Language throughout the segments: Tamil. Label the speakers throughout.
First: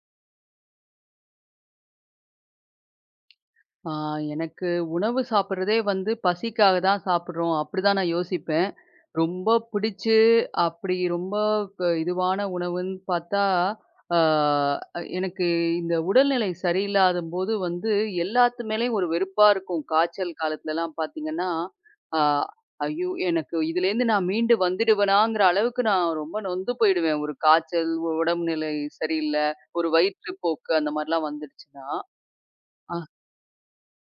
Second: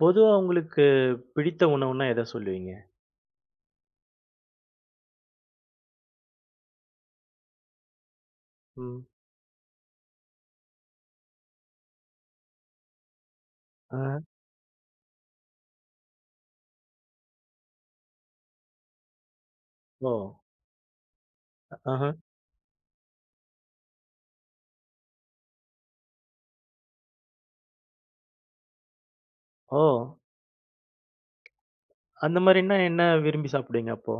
Speaker 1: பொதுவா உங்களுக்கு பிடித்த உணவுன்னா எத சொல்லுவீங்க?
Speaker 2: ஆ, எனக்கு உணவு சாப்பிடுறதே வந்து பசிக்காக தான் சாப்பிடுறோம். அப்படிதான் நான் யோசிப்பேன்.
Speaker 1: ம்.
Speaker 2: ரொம்ப பிடிச்சு, அப்படி ரொம்ப இதுவான உணவுன்னு பார்த்தா,
Speaker 1: ஆ.
Speaker 2: ஆ எனக்கு இந்த உடல்நிலை சரியில்லாதம்போது வந்து எல்லாத்து மேலயும் ஒரு வெறுப்பா இருக்கும்.
Speaker 1: ஓ!
Speaker 2: காய்ச்சல் காலத்துலலாம் பார்த்தீங்கன்னா,
Speaker 1: ஆஹ.
Speaker 2: ஆ ஐயோ! எனக்கு இதுலேருந்து நான் மீண்டு வந்துடுவேனாங்கிற அளவுக்கு நான் ரொம்ப நொந்து போயிடுவேன். ஒரு காய்ச்சல், உடம்பு நிலை சரியில்ல,
Speaker 1: ஓ!
Speaker 2: ஒரு வயிற்றுப்போக்கு அந்த மாரிலாம் வந்துடுச்சுன்னா.
Speaker 1: அந்த மாரின்னா
Speaker 2: ஆ
Speaker 1: என்ன விரும்பி சாப்பிடுவீங்க அப்போ?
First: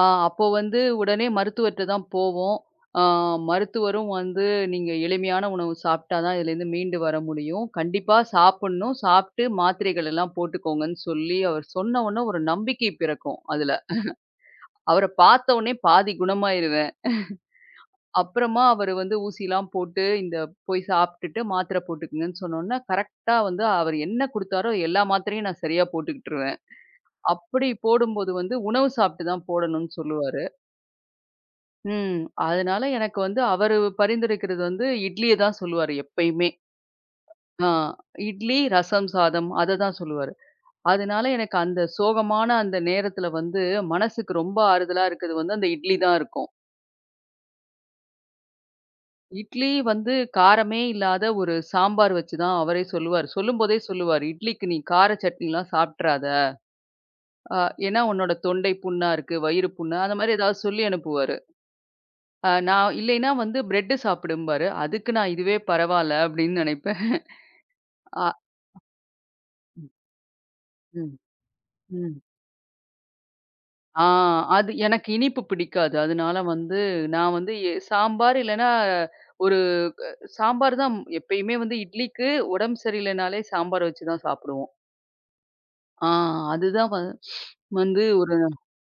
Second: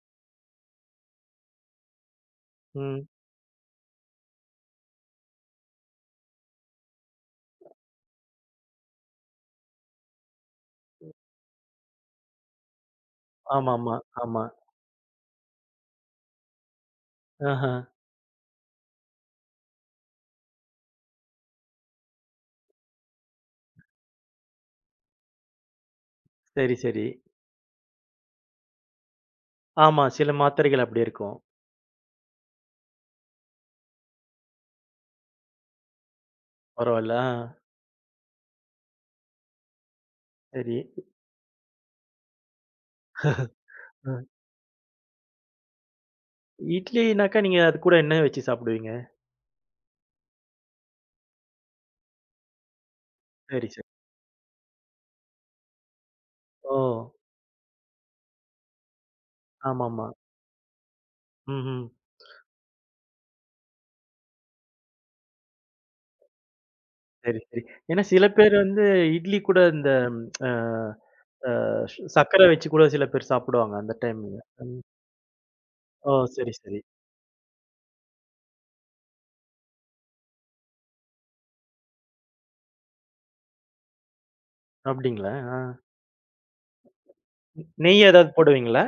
Speaker 2: ஆ அப்போ வந்து உடனே மருத்துவர்ட்ட தான் போவோம். ஆ
Speaker 1: ம்.
Speaker 2: மருத்துவரும் வந்து நீங்க எளிமையான உணவு சாப்பிட்டா தான் இதுலேருந்து மீண்டு வர முடியும். கண்டிப்பா சாப்பிடணும். சாப்பிட்டு மாத்திரைகள் எல்லாம் போட்டுக்கோங்கன்னு சொல்லி அவர் சொன்ன உடனே ஒரு நம்பிக்கை பிறக்கும் அதுல.
Speaker 1: ஆமாமா. ஆமா.
Speaker 2: அவர பார்த்த உடனே பாதி குணமாயிருவேன்.
Speaker 1: ஆஹ.
Speaker 2: அப்புறமா அவரு வந்து ஊசிலாம் போட்டு இந்த போய் சாப்பிட்டுட்டு மாத்திரை போட்டுக்கங்கன்னு சொன்னோனே, கரெக்ட்டா வந்து அவர் என்ன குடுத்தாரோ எல்லா மாத்திரையும் நான் சரியா போட்டுக்கிட்டுருவேன்.
Speaker 1: சரி, சரி.
Speaker 2: அப்படி போடும்போது வந்து உணவு சாப்பிட்டு தான் போடணும்னு
Speaker 1: ஆமா. சில
Speaker 2: சொல்லுவாரு.
Speaker 1: மாத்திரைகள் அப்படி இருக்கும்.
Speaker 2: ம். அதனால எனக்கு வந்து அவரு பரிந்துரைக்கிறது வந்து இட்லிய தான் சொல்லுவாரு எப்பயுமே.
Speaker 1: பரவால்ல. ஆ.
Speaker 2: ஆ இட்லி, ரசம், சாதம் அத தான் சொல்லுவாரு.
Speaker 1: சரி.
Speaker 2: அதனால எனக்கு அந்த சோகமான அந்த நேரத்துல வந்து
Speaker 1: அ.
Speaker 2: மனசுக்கு ரொம்ப ஆறுதலா இருக்கிறது வந்து அந்த இட்லி தான் இருக்கும்.
Speaker 1: இட்லினாக்கா நீங்க அது கூட என்ன வச்சு சாப்பிடுவீங்க?
Speaker 2: இட்லி வந்து காரமே இல்லாத ஒரு சாம்பார் வச்சு தான் அவரே சொல்லுவாரு.
Speaker 1: சரி,
Speaker 2: சொல்லும்போதே
Speaker 1: சரி.
Speaker 2: சொல்லுவாரு, "இட்லிக்கு நீ கார சட்னிலாம் சாப்பிட்றாத.
Speaker 1: ஓ!
Speaker 2: அ ஏன்னா உன்னோட தொண்டை புண்ணா இருக்கு, வயிறு புண்ணா"
Speaker 1: ஆமாமா.
Speaker 2: அந்த மாரி ஏதாவது சொல்லி அனுப்புவாரு.
Speaker 1: ம்ஹ்ம்.
Speaker 2: நான் இல்லைன்னா வந்து "பிரெட் சாப்பிடும்பாரு." அதுக்கு நான் இதுவே பரவால்ல அப்படின்னு நினைப்பேன்.
Speaker 1: சரி, சரி. ஏன்னா சில
Speaker 2: ஆ.
Speaker 1: பேர் வந்து இட்லி கூட இந்த அ
Speaker 2: ம், ம்,
Speaker 1: அ ச
Speaker 2: ம்.
Speaker 1: சர்க்கரை வச்சு கூட சில பேர் சாப்பிடுவாங்க அந்த
Speaker 2: ஆ
Speaker 1: டைம்ல.
Speaker 2: அது எனக்கு இனிப்பு பிடிக்காது.
Speaker 1: ஓ!
Speaker 2: அதனால
Speaker 1: சரி,
Speaker 2: வந்து
Speaker 1: சரி.
Speaker 2: நான் வந்து சாம்பார் இல்லன்னா ஒரு அ சாம்பார் தான் எப்பயுமே வந்து இட்லிக்கு உடம்பு சரியில்லைனாலே சாம்பார் வச்சு தான் சாப்பிடுவோம்.
Speaker 1: அப்டிங்களா? ஆ.
Speaker 2: ஆ அதுதான்
Speaker 1: நெய்
Speaker 2: வந்து
Speaker 1: ஏதாவது
Speaker 2: ஒரு
Speaker 1: போடுவீங்களா?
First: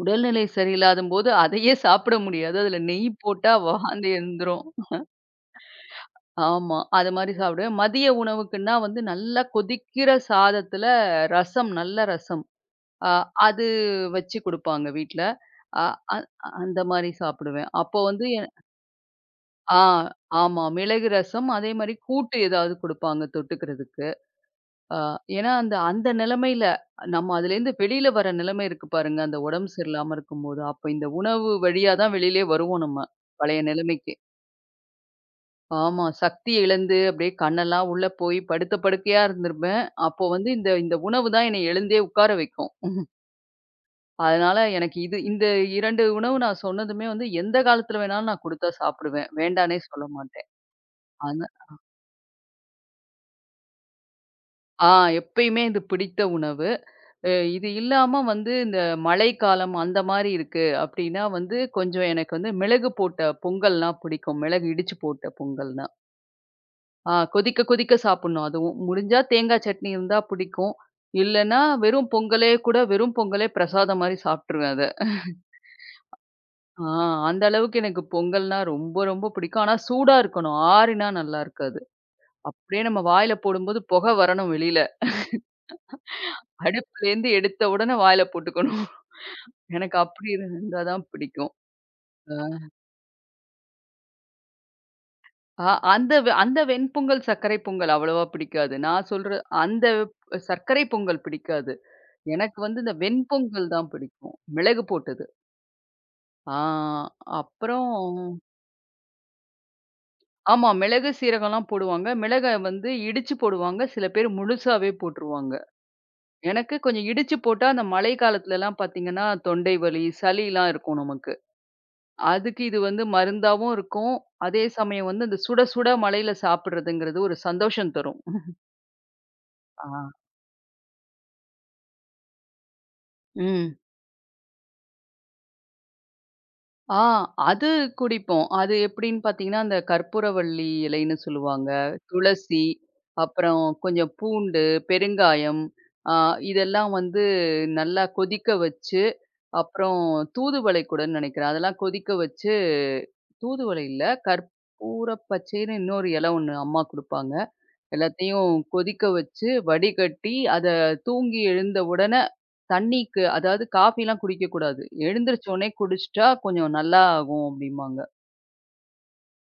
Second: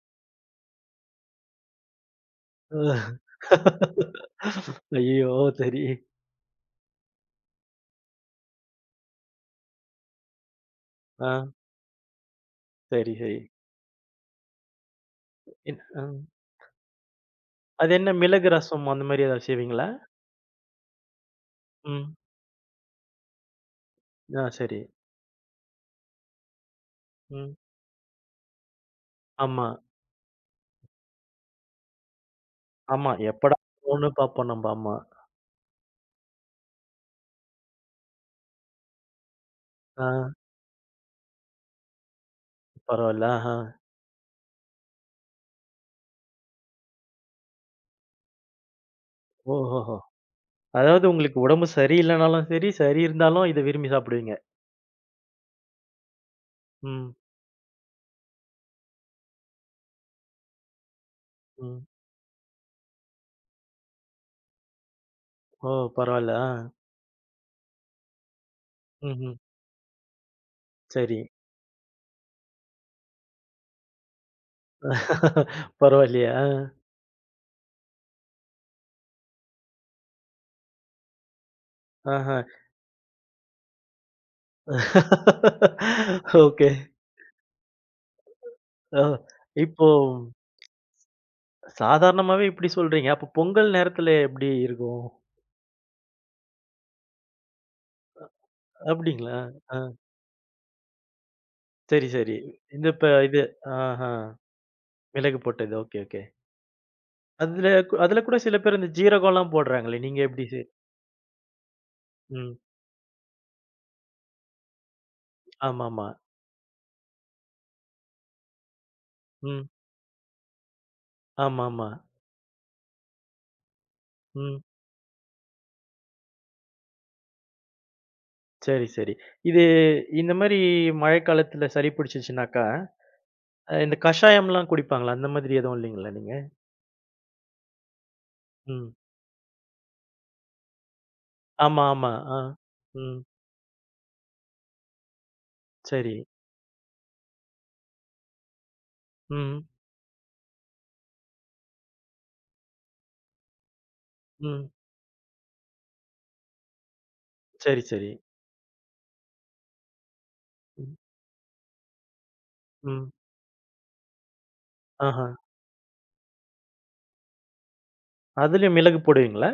Speaker 2: உடல்நிலை சரியில்லாதம்போது அதையே சாப்பிட முடியாது.
Speaker 1: ஓ!
Speaker 2: அதுல நெய் போட்டா வாந்தி எழுந்துரும்.
Speaker 1: ஐயய்யோ! சரி.
Speaker 2: ஆமா. அது மாரி சாப்பிடுவேன். மதிய உணவுக்குன்னா வந்து நல்லா கொதிக்கிற சாதத்துல
Speaker 1: ஆ.
Speaker 2: ரசம், நல்ல ரசம். அ
Speaker 1: சரி, சரி.
Speaker 2: அது வச்சு குடுப்பாங்க வீட்ல.
Speaker 1: என்
Speaker 2: அ
Speaker 1: அ
Speaker 2: அ அந்த மாரி சாப்பிடுவேன்.
Speaker 1: அது
Speaker 2: அப்போ
Speaker 1: என்ன
Speaker 2: வந்து எ
Speaker 1: மிளகு ரசம் அந்த மாரி ஏதாவது
Speaker 2: ஆ
Speaker 1: செய்வீங்களா?
Speaker 2: ஆமா. மிளகு ரசம், அதே மாரி
Speaker 1: ம்.
Speaker 2: கூட்டு ஏதாவது குடுப்பாங்க தொட்டுக்கிறதுக்கு.
Speaker 1: ஆ சரி.
Speaker 2: அ ஏன்னா அந்த அந்த நிலைமையில நம்ம
Speaker 1: ம்.
Speaker 2: அதுலேருந்து வெளியில வர நிலைமை இருக்கு பாருங்க, அந்த
Speaker 1: ஆமா,
Speaker 2: உடம்பு சரியில்லாம இருக்கும்போது. அப்போ இந்த உணவு வழியா தான் வெளியிலயே வருவோம் நம்ம,
Speaker 1: ஆமா. எப்படா
Speaker 2: பழைய
Speaker 1: போன்னு
Speaker 2: நிலைமைக்கு.
Speaker 1: பார்ப்போம் நம்ப. ஆமா.
Speaker 2: ஆமா. சக்தி இழந்து அப்படியே கண்ணெல்லாம் உள்ள போய் படுத்த படுக்கையா இருந்திருப்பேன்.
Speaker 1: ஆ
Speaker 2: அப்போ வந்து இந்த இந்த உணவு தான் என்னை எழுந்தே உட்கார வைக்கும்.
Speaker 1: பரவால்ல. ஆஹா.
Speaker 2: அதனால எனக்கு இது இந்த 2 உணவு நான் சொன்னதுமே வந்து எந்த காலத்துல வேணாலும் நான் குடுத்தா சாப்பிடுவேன். வேண்டான்னே
Speaker 1: ஓஹோஹோ!
Speaker 2: சொல்ல மாட்டேன்.
Speaker 1: அதாவது உங்களுக்கு
Speaker 2: ஆனா
Speaker 1: உடம்பு சரியில்லனாலும் சரி, சரி இருந்தாலும் இத விரும்பி சாப்பிடுவீங்க.
Speaker 2: ஆ எப்பயுமே இது பிடித்த உணவு.
Speaker 1: ம்,
Speaker 2: அ இது இல்லாம வந்து இந்த மழைக்காலம் அந்த மாரி இருக்கு அப்டின்னா வந்து
Speaker 1: ம்.
Speaker 2: கொஞ்சம் எனக்கு வந்து மிளகு போட்ட பொங்கல்னா பிடிக்கும். மிளகு இடிச்சு போட்ட
Speaker 1: ஓ!
Speaker 2: பொங்கல்னா.
Speaker 1: பரவால்ல. ஆ.
Speaker 2: கொதிக்க கொதிக்க சாப்பிடணும் அதுவும். முடிஞ்சா
Speaker 1: ம்ஹ்ம்.
Speaker 2: தேங்காய் சட்னி இருந்தா பிடிக்கும்.
Speaker 1: சரி.
Speaker 2: இல்லன்னா வெறும் பொங்கலே கூட வெறும் பொங்கலே பிரசாதம் மாரி சாப்ட்டுருவேன் அத.
Speaker 1: பரவாயில்லையே! ஆ.
Speaker 2: ஆ, அந்த அளவுக்கு எனக்கு பொங்கல்னா ரொம்ப, ரொம்ப பிடிக்கும். ஆனா சூடா இருக்கணும். ஆறினா நல்லா இருக்காது.
Speaker 1: ஆஹ.
Speaker 2: அப்படியே நம்ம வாயில போடும்போது புகை வரணும் வெளியில.
Speaker 1: ஓகே.
Speaker 2: அடுப்புலேருந்து எடுத்த உடனே வாயில போட்டுக்கணும்.
Speaker 1: ஆ. இப்போ
Speaker 2: எனக்கு அப்படி இருந்தா தான் பிடிக்கும். அ
Speaker 1: சாதாரணமாவே இப்படி சொல்றீங்க. அப்போ பொங்கல் நேரத்துல எப்படி இருக்கும்?
Speaker 2: அ அந்த அந்த வெண்பொங்கல், சர்க்கரை பொங்கல் அவ்வளவா பிடிக்காது. நான்
Speaker 1: அப்படிங்களா?
Speaker 2: சொல்ற
Speaker 1: ஆ.
Speaker 2: அந்த சர்க்கரை பொங்கல் பிடிக்காது.
Speaker 1: சரி, சரி.
Speaker 2: எனக்கு வந்து
Speaker 1: இந்த
Speaker 2: இந்த
Speaker 1: இப்ப இது
Speaker 2: வெண்பொங்கல் தான்
Speaker 1: ஆஹா.
Speaker 2: பிடிக்கும். மிளகு போட்டது.
Speaker 1: மிளகு போட்டது. Okay, okay.
Speaker 2: ஆ அப்புறம்
Speaker 1: அதுல கூட சில பேர் இந்த ஜீரகம்லாம் போடுறாங்களே. நீங்க எப்படி செய்
Speaker 2: ஆமா மிளகு, சீரகம்லாம் போடுவாங்க. மிளக
Speaker 1: ம்.
Speaker 2: வந்து இடிச்சு போடுவாங்க. சில பேர் முழுசாவே போட்டுருவாங்க.
Speaker 1: ஆமாமா.
Speaker 2: எனக்கு கொஞ்சம் இடிச்சு போட்டா, அந்த மழை காலத்துலலாம் பார்த்தீங்கன்னா,
Speaker 1: ம்.
Speaker 2: தொண்டை வலி, சளிலாம் இருக்கும் நமக்கு.
Speaker 1: ஆமாமா.
Speaker 2: அதுக்கு இது வந்து மருந்தாவும் இருக்கும்.
Speaker 1: ம்.
Speaker 2: அதே சமயம் வந்து அந்த சுட சுட மழையில சாப்பிடுறதுங்கிறது ஒரு சந்தோஷம் தரும்.
Speaker 1: சரி, சரி. இது
Speaker 2: ஆ.
Speaker 1: இந்த மாரி மழைக்காலத்துல சளி பிடிச்சிச்சுனாக்கா,
Speaker 2: ம்.
Speaker 1: இந்த கஷாயம்லாம் குடிப்பாங்கல்ல, அந்த மாதிரி எதுவும் இல்லைங்களா நீங்க?
Speaker 2: ஆ அது குடிப்போம். அது
Speaker 1: ம்.
Speaker 2: எப்படின்னு பார்த்தீங்கன்னா, அந்த கற்பூரவள்ளி இலைன்னு சொல்லுவாங்க.
Speaker 1: ஆமா, ஆமா. ஆ.
Speaker 2: துளசி,
Speaker 1: ம்.
Speaker 2: அப்புறம் கொஞ்சம் பூண்டு, பெருங்காயம்,
Speaker 1: சரி.
Speaker 2: ஆ இதெல்லாம் வந்து நல்லா கொதிக்க வச்சு
Speaker 1: ம்.
Speaker 2: அப்புறம் தூதுவளை கூடன்னு நினைக்கிறேன். அதெல்லாம் கொதிக்க வச்சு தூதுவளை இல்ல,
Speaker 1: ம்.
Speaker 2: கற்பூர பச்சைன்னு இன்னொரு இலை ஒண்ணு அம்மா குடுப்பாங்க.
Speaker 1: சரி, சரி.
Speaker 2: எல்லாத்தையும் கொதிக்க வச்சு, வடிகட்டி, அத
Speaker 1: ம்.
Speaker 2: தூங்கி எழுந்த உடனே
Speaker 1: ம்.
Speaker 2: தண்ணிக்கு அதாவது காஃபிலாம் குடிக்கக்கூடாது.
Speaker 1: ஆஹா.
Speaker 2: எழுந்திரிச்ச உடனே குடிச்சுட்டா கொஞ்சம் நல்லா ஆகும் அப்டிம்பாங்க.
Speaker 1: அதுலயும் மிளகு போடுவீங்களா?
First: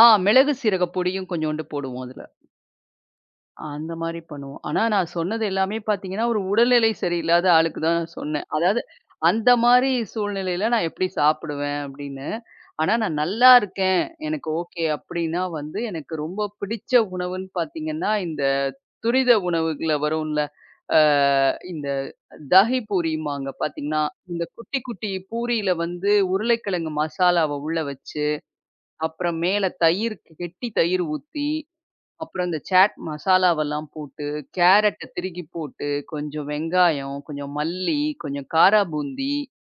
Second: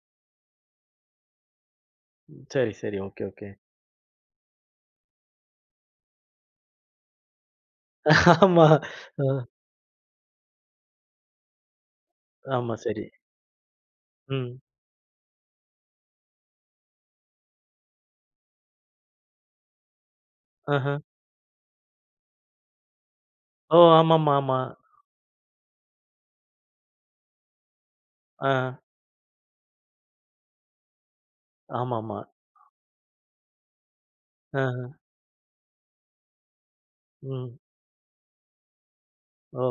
Speaker 2: மிளகு சீரக பொடியும் கொஞ்சோண்டு போடுவோம் அதுல.
Speaker 1: சரி, சரி. Okay, okay.
Speaker 2: அந்த மாரி பண்ணுவோம். ஆனா நான் சொன்னது எல்லாமே பார்த்தீங்கன்னா, ஒரு உடல்நிலை சரியில்லாத ஆளுக்கு தான் நான் சொன்னேன்.
Speaker 1: ஆமா.
Speaker 2: அதாவது
Speaker 1: அ.
Speaker 2: அந்த மாரி சூழ்நிலையில நான் எப்படி சாப்பிடுவேன் அப்படின்னு.
Speaker 1: ஆமா.
Speaker 2: ஆனா
Speaker 1: சரி.
Speaker 2: நான் நல்லா இருக்கேன், எனக்கு
Speaker 1: ம்.
Speaker 2: ஓகே அப்படின்னா வந்து எனக்கு ரொம்ப பிடிச்ச உணவுன்னு பார்த்தீங்கன்னா, இந்த துரித உணவுகள்ல வரும்ல.
Speaker 1: ஆஹா.
Speaker 2: ஆ இந்த தாஹி பூரிம்பாங்க
Speaker 1: ஓ!
Speaker 2: பார்த்தீங்கன்னா,
Speaker 1: ஆமாமா,
Speaker 2: இந்த
Speaker 1: ஆமா.
Speaker 2: குட்டி குட்டி பூரியில வந்து உருளைக்கிழங்கு மசாலாவ உள்ள வச்சு,
Speaker 1: ஆ.
Speaker 2: அப்புறம் மேல தயிர் கெட்டி தயிர் ஊத்தி
Speaker 1: ஆமாமா.
Speaker 2: அப்புறம் இந்த சாட் மசாலாவெல்லாம் போட்டு,
Speaker 1: ஆஹா.
Speaker 2: கேரட்ட திருகி போட்டு, கொஞ்சம் வெங்காயம், கொஞ்சம்
Speaker 1: ம்.
Speaker 2: மல்லி, கொஞ்சம் காரா பூந்தி,
Speaker 1: ஓ!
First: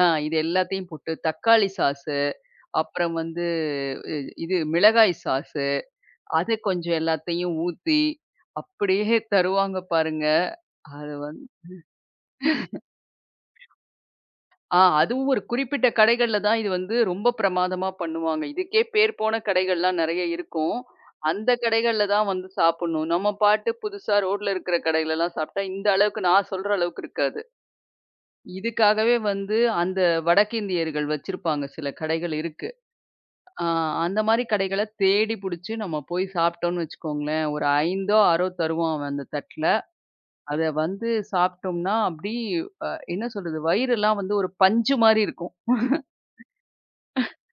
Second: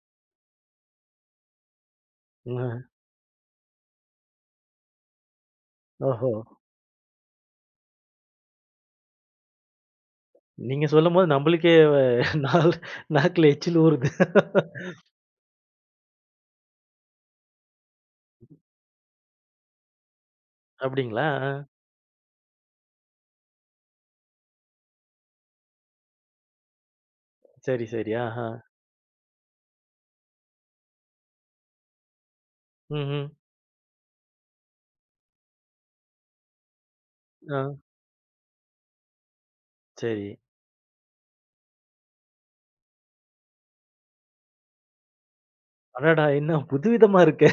Speaker 2: இது எல்லாத்தையும் போட்டு தக்காளி சாஸு,
Speaker 1: ம்.
Speaker 2: அப்புறம் வந்து இ இது மிளகாய் சாஸு,
Speaker 1: ஓஹோ!
Speaker 2: அது கொஞ்சம் எல்லாத்தையும் ஊத்தி, அப்படியே தருவாங்க பாருங்க.
Speaker 1: நீங்க
Speaker 2: அது
Speaker 1: சொல்லும்போது நம்மளுக்கே நால் நாக்குல எச்சில் ஊறுது.
Speaker 2: அதுவும் ஒரு குறிப்பிட்ட கடைகள்ல தான் இது வந்து ரொம்ப பிரமாதமா பண்ணுவாங்க. இதுக்கே பேர் போன கடைகள்லாம் நெறைய இருக்கும்.
Speaker 1: அப்டிங்களா? ஆ.
Speaker 2: அந்த கடைகள்ல தான் வந்து சாப்புட்ணும். நம்ம பாட்டு புதுசா ரோட்ல இருக்கிற கடையிலலாம் சாப்ட்டா, இந்த அளவுக்கு நான் சொல்ற அளவுக்கு இருக்காது.
Speaker 1: சரி, சரி. ஆஹா.
Speaker 2: இதுக்காகவே வந்து அந்த வடக்கிந்தியர்கள் வச்சிருப்பாங்க சில கடைகள் இருக்கு.
Speaker 1: ம்ஹ்ம்.
Speaker 2: ஆ அந்த மாரி கடைகள தேடி புடிச்சு நம்ம போய் சாப்ட்டோம்னு வச்சுக்கோங்களேன்,
Speaker 1: ஆ.
Speaker 2: ஒரு 5ஓ 6ஓ தருவான் அவன் அந்த தட்ல.
Speaker 1: சரி.
Speaker 2: அத வந்து சாப்ட்டோம்னா, அப்டி அ என்ன சொல்றது? வயிறெல்லாம் வந்து ஒரு பஞ்சு மாரி இருக்கும்.
Speaker 1: அடடா! என்ன புதுவிதமா இருக்கே!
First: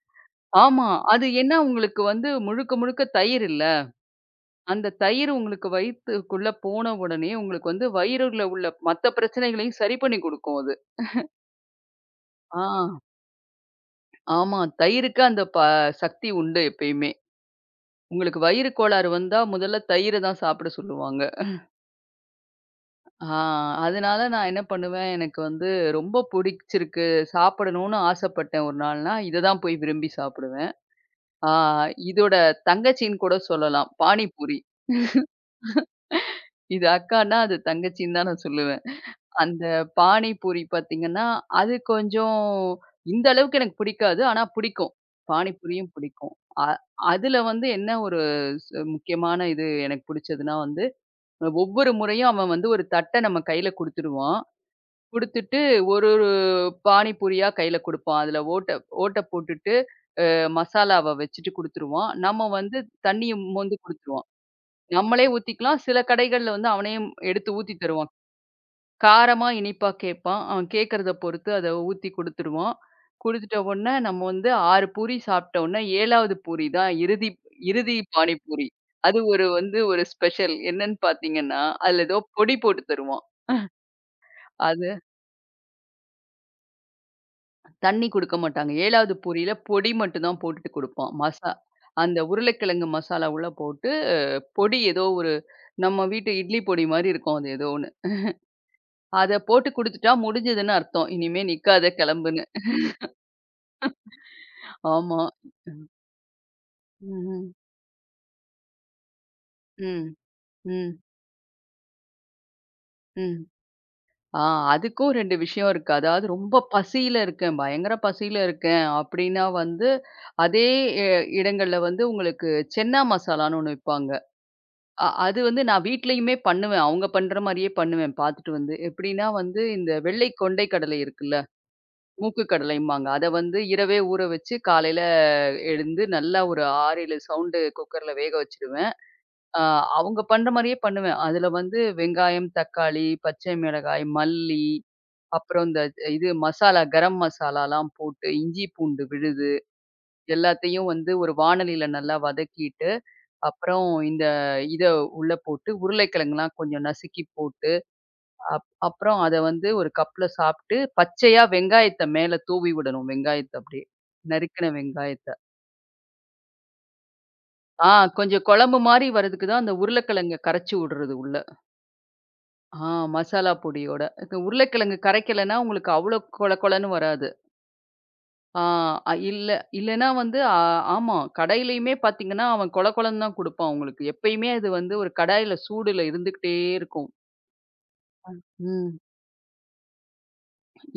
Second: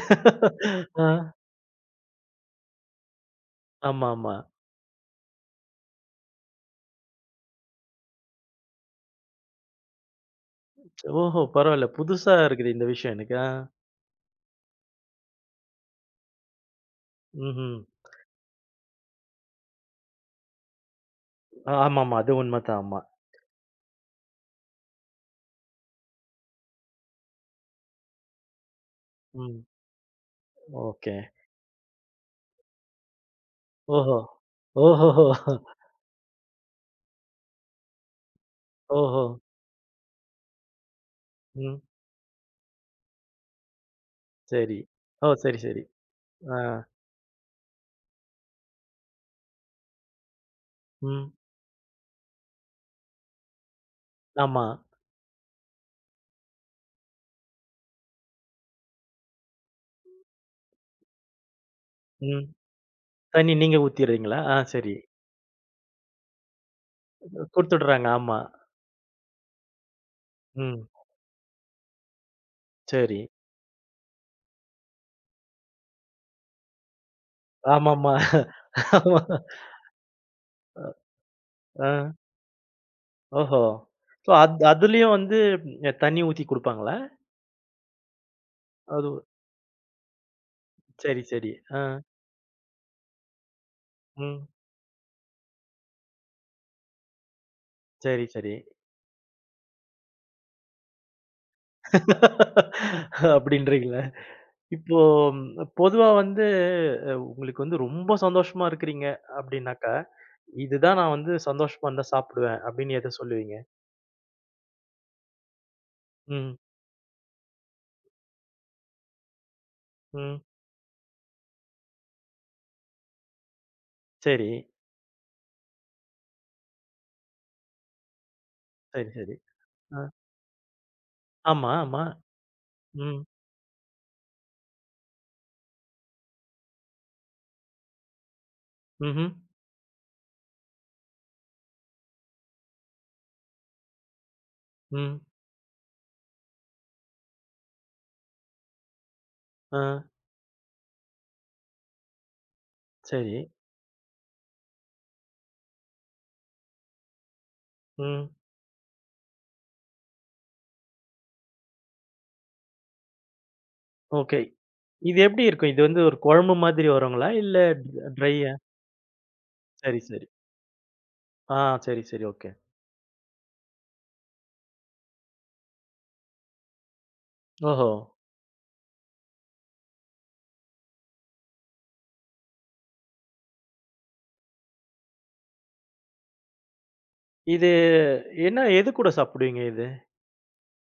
Speaker 2: ஆமா.
Speaker 1: ஆ.
Speaker 2: அது ஏன்னா உங்களுக்கு வந்து முழுக்க, முழுக்க தயிர் இல்ல.
Speaker 1: ஆமாமா.
Speaker 2: அந்த தயிர் உங்களுக்கு வயித்துக்குள்ள போன உடனே, உங்களுக்கு வந்து வயிறுல உள்ள மத்த பிரச்சனைகளையும் சரி பண்ணி குடுக்கும் அது.
Speaker 1: ஓஹோ! பரவால்ல. புதுசா
Speaker 2: ஆ,
Speaker 1: இருக்குது இந்த விஷயம் எனக்கு. ஆ.
Speaker 2: ஆமா. தயிருக்கு அந்த சக்தி உண்டு எப்பயுமே.
Speaker 1: ம்ஹ்ம்.
Speaker 2: உங்களுக்கு வயிறு கோளாறு வந்தா முதல்ல தயிர தான் சாப்பிட சொல்லுவாங்க.
Speaker 1: ஆ ஆமாமா. அது உண்மதான். ஆமா.
Speaker 2: ஆ அதனால நான் என்ன பண்ணுவேன், எனக்கு வந்து ரொம்ப புடிச்சிருக்கு, சாப்பிடணும்னு ஆசைப்பட்டேன் ஒரு நாள்னா, இத தான்
Speaker 1: ம்.
Speaker 2: போய் விரும்பி சாப்பிடுவேன்.
Speaker 1: ஓகே.
Speaker 2: ஆ இதோட தங்கச்சின்னு கூட சொல்லலாம்.
Speaker 1: ஓஹோ!
Speaker 2: பானிபூரி.
Speaker 1: ஓஹோஹோ!
Speaker 2: இது அக்கான்னா, அது தங்கச்சின்னு தான் நான் சொல்லுவேன்.
Speaker 1: ஓஹோ!
Speaker 2: அந்த பானி பூரி பார்த்தீங்கன்னா, அது
Speaker 1: ம்.
Speaker 2: கொஞ்சம் இந்த அளவுக்கு எனக்கு பிடிக்காது. ஆனா
Speaker 1: சரி.
Speaker 2: பிடிக்கும்.
Speaker 1: ஓ!
Speaker 2: பானி
Speaker 1: சரி, சரி.
Speaker 2: பூரியும் பிடிக்கும்.
Speaker 1: ஆ.
Speaker 2: அ அதுல வந்து என்ன ஒரு முக்கியமான இது எனக்கு பிடிச்சதுன்னா வந்து,
Speaker 1: ம்.
Speaker 2: ஒவ்வொரு முறையும் அவன் வந்து ஒரு தட்ட நம்ம கையில குடுத்துருவான்.
Speaker 1: ஆமா.
Speaker 2: குடுத்துட்டு ஒரு ஒரு பானி பூரியா கையில குடுப்பான். அதுல ஓட்ட ஓட்ட போட்டுட்டு, அ மசாலாவ வச்சுட்டு குடுத்துருவான்.
Speaker 1: ம்.
Speaker 2: நம்ம வந்து தண்ணிய
Speaker 1: தண்ணி
Speaker 2: மோந்து
Speaker 1: நீங்க
Speaker 2: குடுத்துருவோம்.
Speaker 1: ஊத்திர்றீங்களா? ஆ சரி.
Speaker 2: நம்மளே ஊத்திக்கலாம். சில கடைகள்ல வந்து அவனே எடுத்து ஊத்தி
Speaker 1: குடுத்துடுறாங்க.
Speaker 2: தருவான்.
Speaker 1: ஆமா.
Speaker 2: காரமா, இனிப்பா கேட்பான். அவன்
Speaker 1: ம்.
Speaker 2: கேட்கிறத பொறுத்து அத ஊத்தி குடுத்துருவோம்.
Speaker 1: சரி.
Speaker 2: குடுத்துட்ட உடனே நம்ம வந்து 6 பூரி சாப்பிட்ட உடனே 7வது பூரி தான் இறுதி இறுதி
Speaker 1: ஆமாமா.
Speaker 2: பானிபூரி.
Speaker 1: ஆமா.
Speaker 2: அது ஒரு வந்து ஒரு ஸ்பெஷல். என்னன்னு பார்த்தீங்கன்னா,
Speaker 1: ஆ.
Speaker 2: அதுல ஏதோ பொடி போட்டு தருவான்.
Speaker 1: ஓஹோ! ஸோ
Speaker 2: அது
Speaker 1: அதுலயும் வந்து தண்ணி ஊத்தி குடுப்பாங்களா?
Speaker 2: தண்ணி குடுக்க மாட்டாங்க.
Speaker 1: அது
Speaker 2: 7வது பூரியில பொடி மட்டும் தான் போட்டுட்டு குடுப்பான்.
Speaker 1: சரி, சரி. ஆ.
Speaker 2: அந்த உருளைக்கிழங்கு மசாலா உள்ள போட்டு,
Speaker 1: ம்.
Speaker 2: பொடி ஏதோ ஒரு நம்ம வீட்டு இட்லி பொடி மாரி இருக்கும் அது ஏதோ ஒண்ணு.
Speaker 1: சரி, சரி.
Speaker 2: அத போட்டு குடுத்துட்டா முடிஞ்சதுன்னு அர்த்தம். இனிமே நிக்காத கிளம்புன்னு.
Speaker 1: அப்படின்றீங்களா? இப்போ
Speaker 2: ஆமா.
Speaker 1: ம், பொதுவா வந்து
Speaker 2: ம்ஹ்ம்.
Speaker 1: உங்களுக்கு வந்து ரொம்ப சந்தோஷமா இருக்கிறீங்க அப்படின்னாக்கா,
Speaker 2: ம். ம்.
Speaker 1: இதுதான் நான் வந்து சந்தோஷமா இருந்தா சாப்பிடுவேன் அப்படின்னு எத
Speaker 2: ம்.
Speaker 1: சொல்லுவீங்க?
Speaker 2: ஆ அதுக்கும் 2 விஷயம் இருக்கு. அதாவது
Speaker 1: ம்,
Speaker 2: ரொம்ப பசியில இருக்கேன், பயங்கர பசியில இருக்கேன் அப்படின்னா வந்து,
Speaker 1: ம்.
Speaker 2: அதே எ இடங்கள்ல வந்து உங்களுக்கு சென்னா மசாலான்னு ஒண்ணு விப்பாங்க.
Speaker 1: சரி,
Speaker 2: அது வந்து நான் வீட்லயுமே பண்ணுவேன். அவங்க பண்ற மாரியே பண்ணுவேன் பார்த்துட்டு வந்து.
Speaker 1: சரி,
Speaker 2: எப்படின்னா
Speaker 1: சரி.
Speaker 2: வந்து இந்த
Speaker 1: அ.
Speaker 2: வெள்ளை கொண்டை கடலை இருக்குல்ல,
Speaker 1: ஆமா, ஆமா.
Speaker 2: மூக்கு கடலைம்பாங்க.
Speaker 1: ம்,
Speaker 2: அத வந்து இரவே ஊற வச்சு, காலையில எழுந்து நல்லா ஒரு 6, 7 சவுண்டு குக்கர்ல வேக வச்சுடுவேன்.
Speaker 1: ம்ஹ்ம்.
Speaker 2: ஆ அவங்க பண்ற மாரியே பண்ணுவேன். அதுல வந்து வெங்காயம், தக்காளி, பச்சை மிளகாய், மல்லி,
Speaker 1: ம்.
Speaker 2: அப்புறம் இந்த மசாலா, கரம் மசாலாலாம் போட்டு, இஞ்சி, பூண்டு விழுது
Speaker 1: ஆ.
Speaker 2: எல்லாத்தையும் வந்து ஒரு வாணலில நல்லா வதக்கிட்டு,
Speaker 1: சரி.
Speaker 2: அப்புறம் இந்த இத உள்ள போட்டு உருளைக்கிழங்குலாம் கொஞ்சம் நசுக்கி போட்டு,
Speaker 1: ம்.
Speaker 2: அப்புறம் அத வந்து ஒரு கப்ல சாப்ட்டு, பச்சையா வெங்காயத்த மேல தூவி விடணும். வெங்காயத்த அப்டியே.
Speaker 1: ஓகே.
Speaker 2: நறுக்குன
Speaker 1: இது
Speaker 2: வெங்காயத்த.
Speaker 1: எப்படி இருக்கும்? இது வந்து ஒரு குழம்பு மாதிரி வருங்களா? இல்ல
Speaker 2: ஆ கொஞ்சம்
Speaker 1: ட்ரையா?
Speaker 2: குழம்பு மாரி வர்றதுக்கு தான் அந்த
Speaker 1: சரி, சரி.
Speaker 2: உருளைக்கிழங்க கரைச்சு விடுறது உள்ள.
Speaker 1: ஆ சரி, சரி. ஓகே.
Speaker 2: ஆ மசாலா பொடியோட. உருளைக்கிழங்கு கரைக்கலன்னா, உங்களுக்கு அவ்ளோ கொழ கொழன்னு வராது.
Speaker 1: ஓஹோ!
Speaker 2: ஆ அ இல்ல இல்லன்னா வந்து ஆமா. கடையிலயுமே பார்த்தீங்கன்னா, அவன் கொழ கொழன்னு தான் குடுப்பான் உங்களுக்கு. எப்பயுமே அது வந்து ஒரு கடாயில சூடுல இருந்துகிட்டே இருக்கும்.
Speaker 1: இது என்ன எது
Speaker 2: ம்.
Speaker 1: கூட சாப்பிடுவீங்க இத?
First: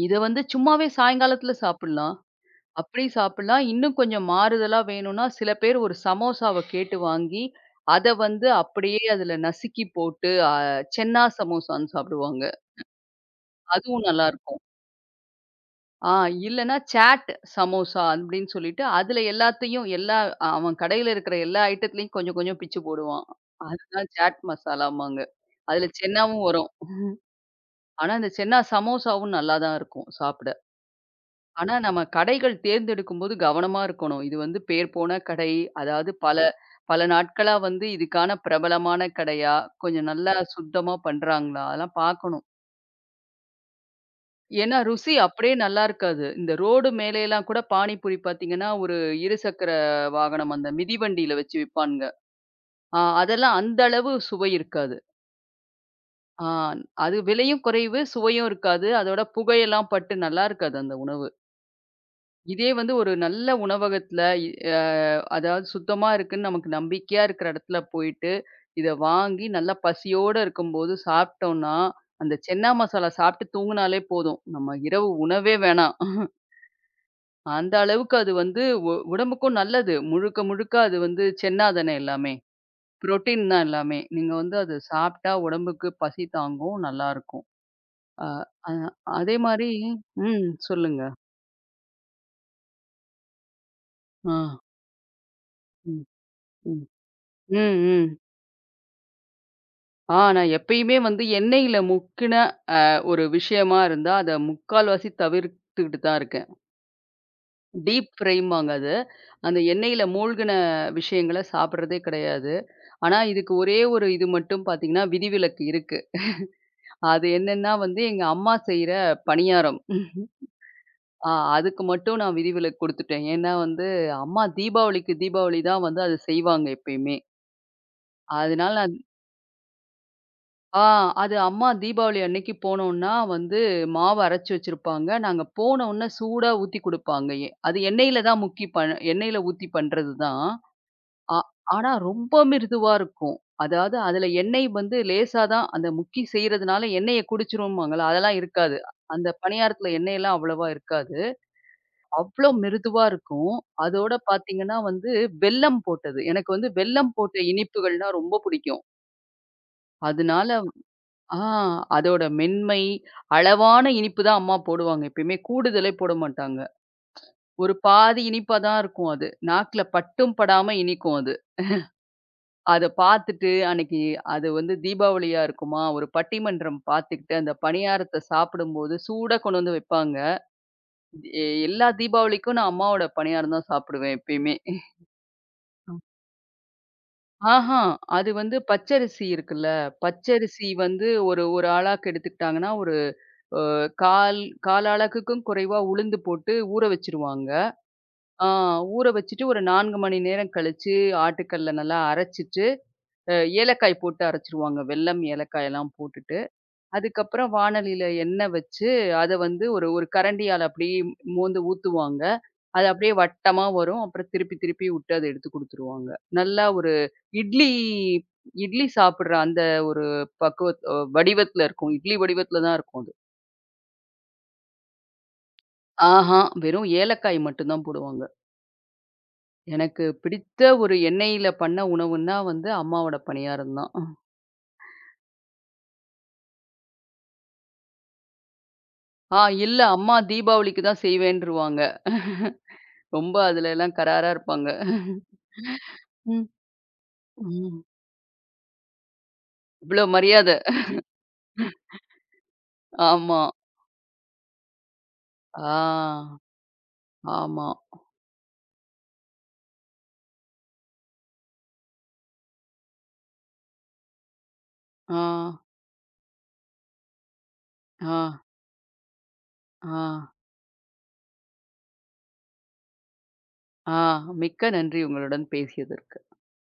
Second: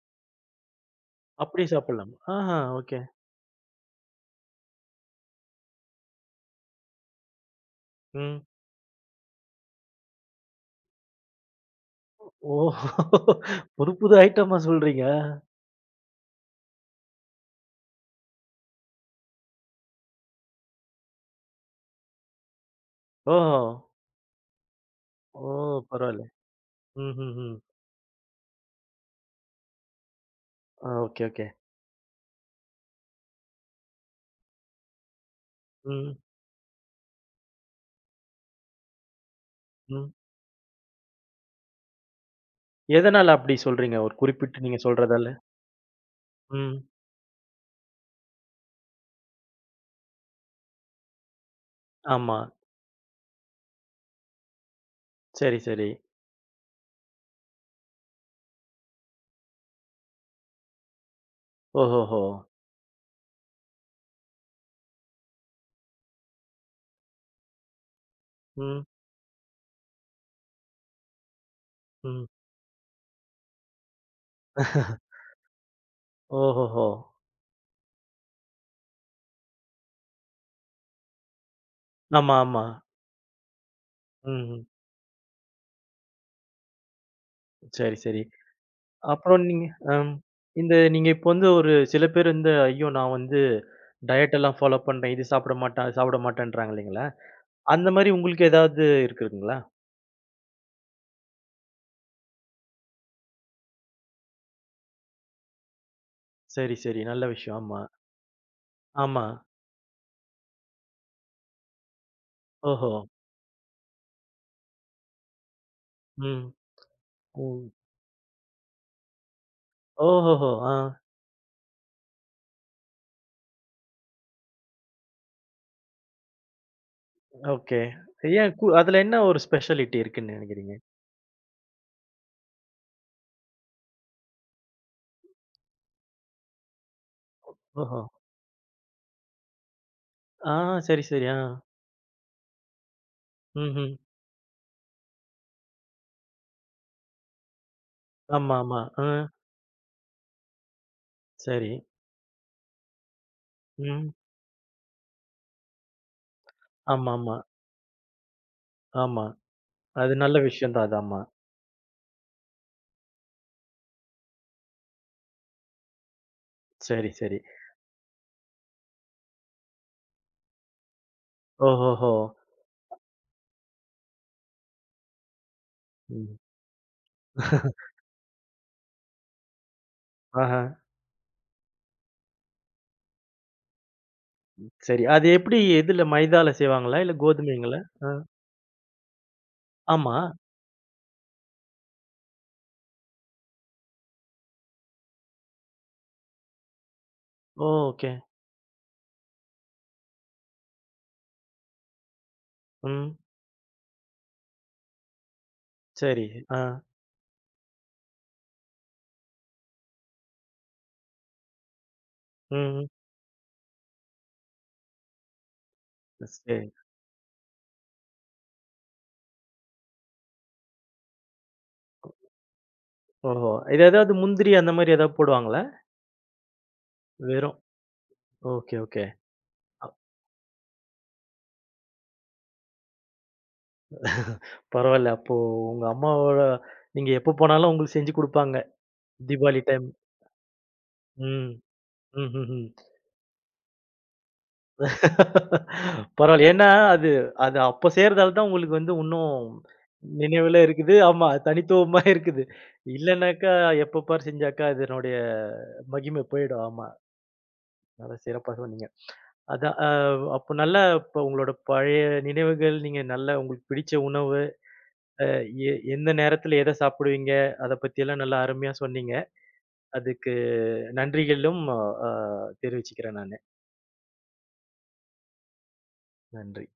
Speaker 2: இத வந்து சும்மாவே சாயங்காலத்துல
Speaker 1: அப்படியே சாப்பிடலாம்.
Speaker 2: சாப்பிடலாம்.
Speaker 1: ஆஹா! ஓகே.
Speaker 2: அப்படி சாப்பிடலாம். இன்னும் கொஞ்சம் மாறுதலா வேணும்னா, சில பேர் ஒரு சமோசாவ கேட்டு வாங்கி, அத
Speaker 1: ம்.
Speaker 2: வந்து அப்படியே அதுல நசுக்கி போட்டு, சென்னா சமோசான்னு சாப்பிடுவாங்க.
Speaker 1: ஓ! புது
Speaker 2: அதுவும்
Speaker 1: புது ஐட்டமா
Speaker 2: நல்லாருக்கும்.
Speaker 1: சொல்றீங்க.
Speaker 2: ஆ இல்லன்னா சாட் சமோசா அப்படின்னு சொல்லிட்டு அதுல எல்லாத்தையும் அவன் கடையில இருக்கிற எல்லா ஐட்டத்துலயும் கொஞ்சம் கொஞ்சம் பிச்சு போடுவான்.
Speaker 1: ஓஹோ!
Speaker 2: அதுதான் சாட் மசாலாம்பாங்க.
Speaker 1: ஓ!
Speaker 2: அதுல
Speaker 1: பரவாயில்ல.
Speaker 2: சென்னாவும் வரும்.
Speaker 1: ம்ஹ்ஹ்ம்.
Speaker 2: ஆனா அந்த சென்னா சமோசாவும் நல்லா தான் இருக்கும் சாப்பிட.
Speaker 1: ஆ ஓகே, ஓகே.
Speaker 2: ஆனா நம்ம கடைகள் தேர்ந்தெடுக்கும்போது கவனமா இருக்கணும். இது வந்து பேர் போன கடை, அதாவது
Speaker 1: ம்,
Speaker 2: பல பல நாட்களா வந்து இதுக்கான பிரபலமான கடையா, கொஞ்சம்
Speaker 1: ம்.
Speaker 2: நல்லா சுத்தமா பண்றாங்களா? அதெல்லாம் பார்க்கணும்.
Speaker 1: எதனால அப்படி சொல்றீங்க? ஒரு குறிப்பிட்டு
Speaker 2: ஏன்னா,
Speaker 1: நீங்க
Speaker 2: ருசி
Speaker 1: சொல்றதால?
Speaker 2: அப்படியே நல்லா இருக்காது. இந்த
Speaker 1: ம்.
Speaker 2: ரோடு மேலேலாம் கூட பானிபூரி பார்த்தீங்கன்னா, ஒரு இருசக்கர வாகனம் அந்த மிதிவண்டியில வச்சு விப்பானுங்க.
Speaker 1: ஆமா.
Speaker 2: அதெல்லாம் அந்த அளவு சுவை இருக்காது.
Speaker 1: சரி, சரி.
Speaker 2: ஆ அது விலையும் குறைவு, சுவையும் இருக்காது. அதோட புகையெல்லாம் பட்டு நல்லா இருக்காது அந்த உணவு.
Speaker 1: ஓஹோஹோ!
Speaker 2: இதே வந்து ஒரு நல்ல உணவகத்தில இ அ அதாவது சுத்தமா இருக்குன்னு நமக்கு நம்பிக்கையா இருக்கிற இடத்துல போயிட்டு,
Speaker 1: ம்,
Speaker 2: இத வாங்கி நல்லா பசியோட இருக்கும்போது சாப்பிட்டோம்னா,
Speaker 1: ம்.
Speaker 2: அந்த சென்னா மசாலா சாப்பிட்டு தூங்குனாலே போதும். நம்ம இரவு உணவே வேணாம்.
Speaker 1: ஓஹோஹோ!
Speaker 2: அந்த அளவுக்கு அது வந்து உடம்புக்கும் நல்லது. முழுக்க, முழுக்க அது வந்து சென்னா தானே எல்லாமே.
Speaker 1: ஆமா, ஆமா.
Speaker 2: புரோட்டீன் தான் எல்லாமே. நீங்க வந்து
Speaker 1: ம்ஹ்ம்.
Speaker 2: அது சாப்பிட்டா உடம்புக்கு பசி தாங்கும். நல்லாருக்கும்.
Speaker 1: சரி, சரி.
Speaker 2: அ அ அதே
Speaker 1: அப்புறம் நீங்க
Speaker 2: மாரி
Speaker 1: அம்
Speaker 2: ம்.
Speaker 1: இந்த
Speaker 2: சொல்லுங்க.
Speaker 1: நீங்க இப்போ வந்து ஒரு சில பேர் வந்து, ஐயோ! நான் வந்து
Speaker 2: ஆ.
Speaker 1: டயட் எல்லாம் ஃபாலோ பண்றேன். இது சாப்பிட மாட்டேன், அது
Speaker 2: ம்,
Speaker 1: சாப்பிட மாட்டேன்றாங்க
Speaker 2: ம்.
Speaker 1: இல்லைங்களா?
Speaker 2: ம்,
Speaker 1: அந்த மாரி
Speaker 2: ம்.
Speaker 1: உங்களுக்கு ஏதாவது இருக்குதுங்களா?
Speaker 2: நான் எப்பயுமே வந்து எண்ணெயில முக்கின ஒரு விஷயமா இருந்தா, அத முக்கால்வாசி தவிர்த்துக்கிட்டு தான் இருக்கேன்.
Speaker 1: சரி, சரி. நல்ல விஷயம். ஆமா.
Speaker 2: டீப் ஃப்ரைம்பாங்க அத.
Speaker 1: ஆமா.
Speaker 2: அந்த எண்ணெயில மூழ்கின விஷயங்கள சாப்பிடுறதே கிடையாது.
Speaker 1: ஓஹோ!
Speaker 2: ஆனா, இதுக்கு ஒரே ஒரு இது மட்டும் பார்த்தீங்கன்னா, விதிவிலக்கு இருக்கு.
Speaker 1: ம்.
Speaker 2: அது
Speaker 1: ம்.
Speaker 2: என்னன்னா வந்து, எங்க அம்மா செய்ற பணியாரம்.
Speaker 1: ஓஹோஹோ! ஆ.
Speaker 2: ஆ அதுக்கு மட்டும் நான் விதிவிலக்கு குடுத்துட்டேன். ஏன்னா வந்து, அம்மா தீபாவளிக்கு தீபாவளி தான் வந்து அது செய்வாங்க எப்பயுமே.
Speaker 1: ஓகே. ஏன்
Speaker 2: அதனால
Speaker 1: அதுல
Speaker 2: அந்த-
Speaker 1: என்ன ஒரு ஸ்பெஷாலிட்டி இருக்குன்னு நெனைக்கிறீங்க?
Speaker 2: ஆ அது அம்மா தீபாவளி அன்னைக்கு போனோம்னா வந்து, மாவு அரைச்சு வச்சிருப்பாங்க. நாங்க போனவுன்ன சூடா ஊத்தி குடுப்பாங்க. அது
Speaker 1: ஓஹோ!
Speaker 2: எண்ணெயில தான் முக்கி பண் எண்ணெயில ஊத்தி பண்றது தான்.
Speaker 1: ஆ சரி, சரி.
Speaker 2: ஆ
Speaker 1: ஆ.
Speaker 2: ஆனா ரொம்ப மிருதுவா இருக்கும்.
Speaker 1: ம்ஹ்ம்.
Speaker 2: அதாவது அதுல எண்ணெய் வந்து லேசா தான் அந்த முக்கி செய்றதுனால எண்ணெய குடிச்சுரும்பாங்கல்ல, அதெல்லாம்
Speaker 1: ஆமா,
Speaker 2: இருக்காது.
Speaker 1: ஆமா. ஆ.
Speaker 2: அந்த பணியாரத்துல எண்ணெயெல்லாம் அவ்வளவா இருக்காது.
Speaker 1: சரி.
Speaker 2: அவ்ளோ மிருதுவா இருக்கும்.
Speaker 1: ம்.
Speaker 2: அதோட பார்த்தீங்கன்னா வந்து வெல்லம் போட்டது. எனக்கு வந்து வெல்லம்
Speaker 1: ஆமாமா.
Speaker 2: போட்ட இனிப்புகள்னா ரொம்ப பிடிக்கும்.
Speaker 1: ஆமா. ஆமா. அது நல்ல
Speaker 2: அதனால
Speaker 1: விஷயம் தான் அது. ஆமா.
Speaker 2: ஆ அதோட மென்மை, அளவான இனிப்பு தான் அம்மா போடுவாங்க. எப்பயுமே கூடுதலே போட மாட்டாங்க.
Speaker 1: சரி, சரி.
Speaker 2: ஒரு பாதி இனிப்பா தான் இருக்கும் அது. நாக்குல பட்டும் படாம இனிக்கும் அது.
Speaker 1: ஓஹோஹோ!
Speaker 2: அத பாத்துட்டு அன்னைக்கு அது வந்து தீபாவளியா இருக்குமா, ஒரு
Speaker 1: ம்.
Speaker 2: பட்டிமன்றம் பாத்துக்கிட்டு, அந்த பணியாரத்த சாப்பிடும்போது சூடா கொண்டு வந்து வைப்பாங்க.
Speaker 1: ஆஹா.
Speaker 2: எல்லா தீபாவளிக்கும் நான் அம்மாவோட பணியாரம் தான் சாப்பிடுவேன் எப்பயுமே.
Speaker 1: சரி. அது எப்படி
Speaker 2: ம்.
Speaker 1: எதுல மைதால செய்வாங்களா? இல்ல கோதுமைங்களா?
Speaker 2: ஆஹா,
Speaker 1: ஆ.
Speaker 2: அது வந்து பச்சரிசி இருக்குல்ல,
Speaker 1: ஆமா.
Speaker 2: பச்சரிசி வந்து ஒரு ஒரு ஆளாக்கு எடுத்துக்கிட்டாங்கன்னா, ஒரு அ கால் கால் ஆளாக்குக்கும் குறைவா உளுந்து போட்டு ஊற வச்சுருவாங்க.
Speaker 1: ஓ! ஓகே.
Speaker 2: ஆ ஊற வச்சுட்டு ஒரு 4 மணி நேரம் கழிச்சு ஆட்டுக்கல்ல நல்லா அரைச்சுட்டு,
Speaker 1: ம்.
Speaker 2: அ ஏலக்காய் போட்டு அரைச்சுருவாங்க. வெல்லம், ஏலக்காய் எல்லாம்
Speaker 1: சரி.
Speaker 2: போட்டுட்டு.
Speaker 1: ஆ.
Speaker 2: அதுக்கப்புறம் வானலியில எண்ணெய் வச்சு, அத வந்து ஒரு ஒரு கரண்டியால அப்படியே மோந்து ஊத்துவாங்க. அது
Speaker 1: ம்.
Speaker 2: அப்படியே வட்டமா வரும். அப்புறம் திருப்பி திருப்பி விட்டு அத எடுத்து குடுத்துருவாங்க.
Speaker 1: சரி.
Speaker 2: நல்லா ஒரு இட்லி இட்லி சாப்பிடுற அந்த ஒரு பக்குவத் அ வடிவத்துல இருக்கும். இட்லி வடிவத்துல தான் இருக்கும் அது.
Speaker 1: ஓஹோ! இது ஏதாவது முந்திரி அந்த மாரி ஏதாவது போடுவாங்களா?
Speaker 2: ஆஹா! வெறும் ஏலக்காய்
Speaker 1: வெறும்.
Speaker 2: மட்டும் தான் போடுவாங்க.
Speaker 1: Okay, okay.
Speaker 2: எனக்கு பிடித்த ஒரு எண்ணெயில பண்ண உணவுன்னா வந்து அம்மாவோட பணியாரம் தான்.
Speaker 1: அப் பரவால்ல. அப்போ உங்க அம்மாவோட நீங்க எப்ப போனாலும் உங்களுக்கு செஞ்சு குடுப்பாங்க.
Speaker 2: ஆ
Speaker 1: தீபாவளி
Speaker 2: இல்ல
Speaker 1: டைம்.
Speaker 2: அம்மா தீபாவளிக்கு தான்
Speaker 1: ம்.
Speaker 2: செய்வேன்ருவாங்க.
Speaker 1: ம்ஹ்ஹ்ம்.
Speaker 2: ரொம்ப அதுல எல்லாம் கராரா இருப்பாங்க.
Speaker 1: பரவால்ல.
Speaker 2: ம்.
Speaker 1: ஏன்னா, அது அது அப்ப
Speaker 2: ம்.
Speaker 1: செய்றதால தான் உங்களுக்கு வந்து உன்னும்
Speaker 2: இவ்ளோ மரியாத.
Speaker 1: நினைவுல இருக்குது. ஆமா. தனித்துவமா இருக்குது.
Speaker 2: ஆமா.
Speaker 1: இல்லனாக்கா எப்ப பாரு செஞ்சாக்கா அதனுடைய மகிமை
Speaker 2: ஆ,
Speaker 1: போயிடும். ஆமா.
Speaker 2: ஆமா.
Speaker 1: நல்லா சிறப்பா சொன்னீங்க. அதான். அப்போ நல்லா இப்ப உங்களோட பழைய நினைவுகள், நீங்க நல்லா உங்களுக்கு பிடிச்ச உணவு,
Speaker 2: ஆ,
Speaker 1: அ எ எந்த நேரத்தில எத சாப்பிடுவீங்க? அத
Speaker 2: ஆ,
Speaker 1: பத்தியெல்லாம் நல்லா அருமையா சொன்னீங்க.
Speaker 2: ஆ,
Speaker 1: அதுக்கு நன்றிகளும் அ தெரிவிச்சுக்கிறேன் நானு.
Speaker 2: ஆ. மிக்க நன்றி உங்களுடன் பேசியதற்கு.
Speaker 1: நன்றி.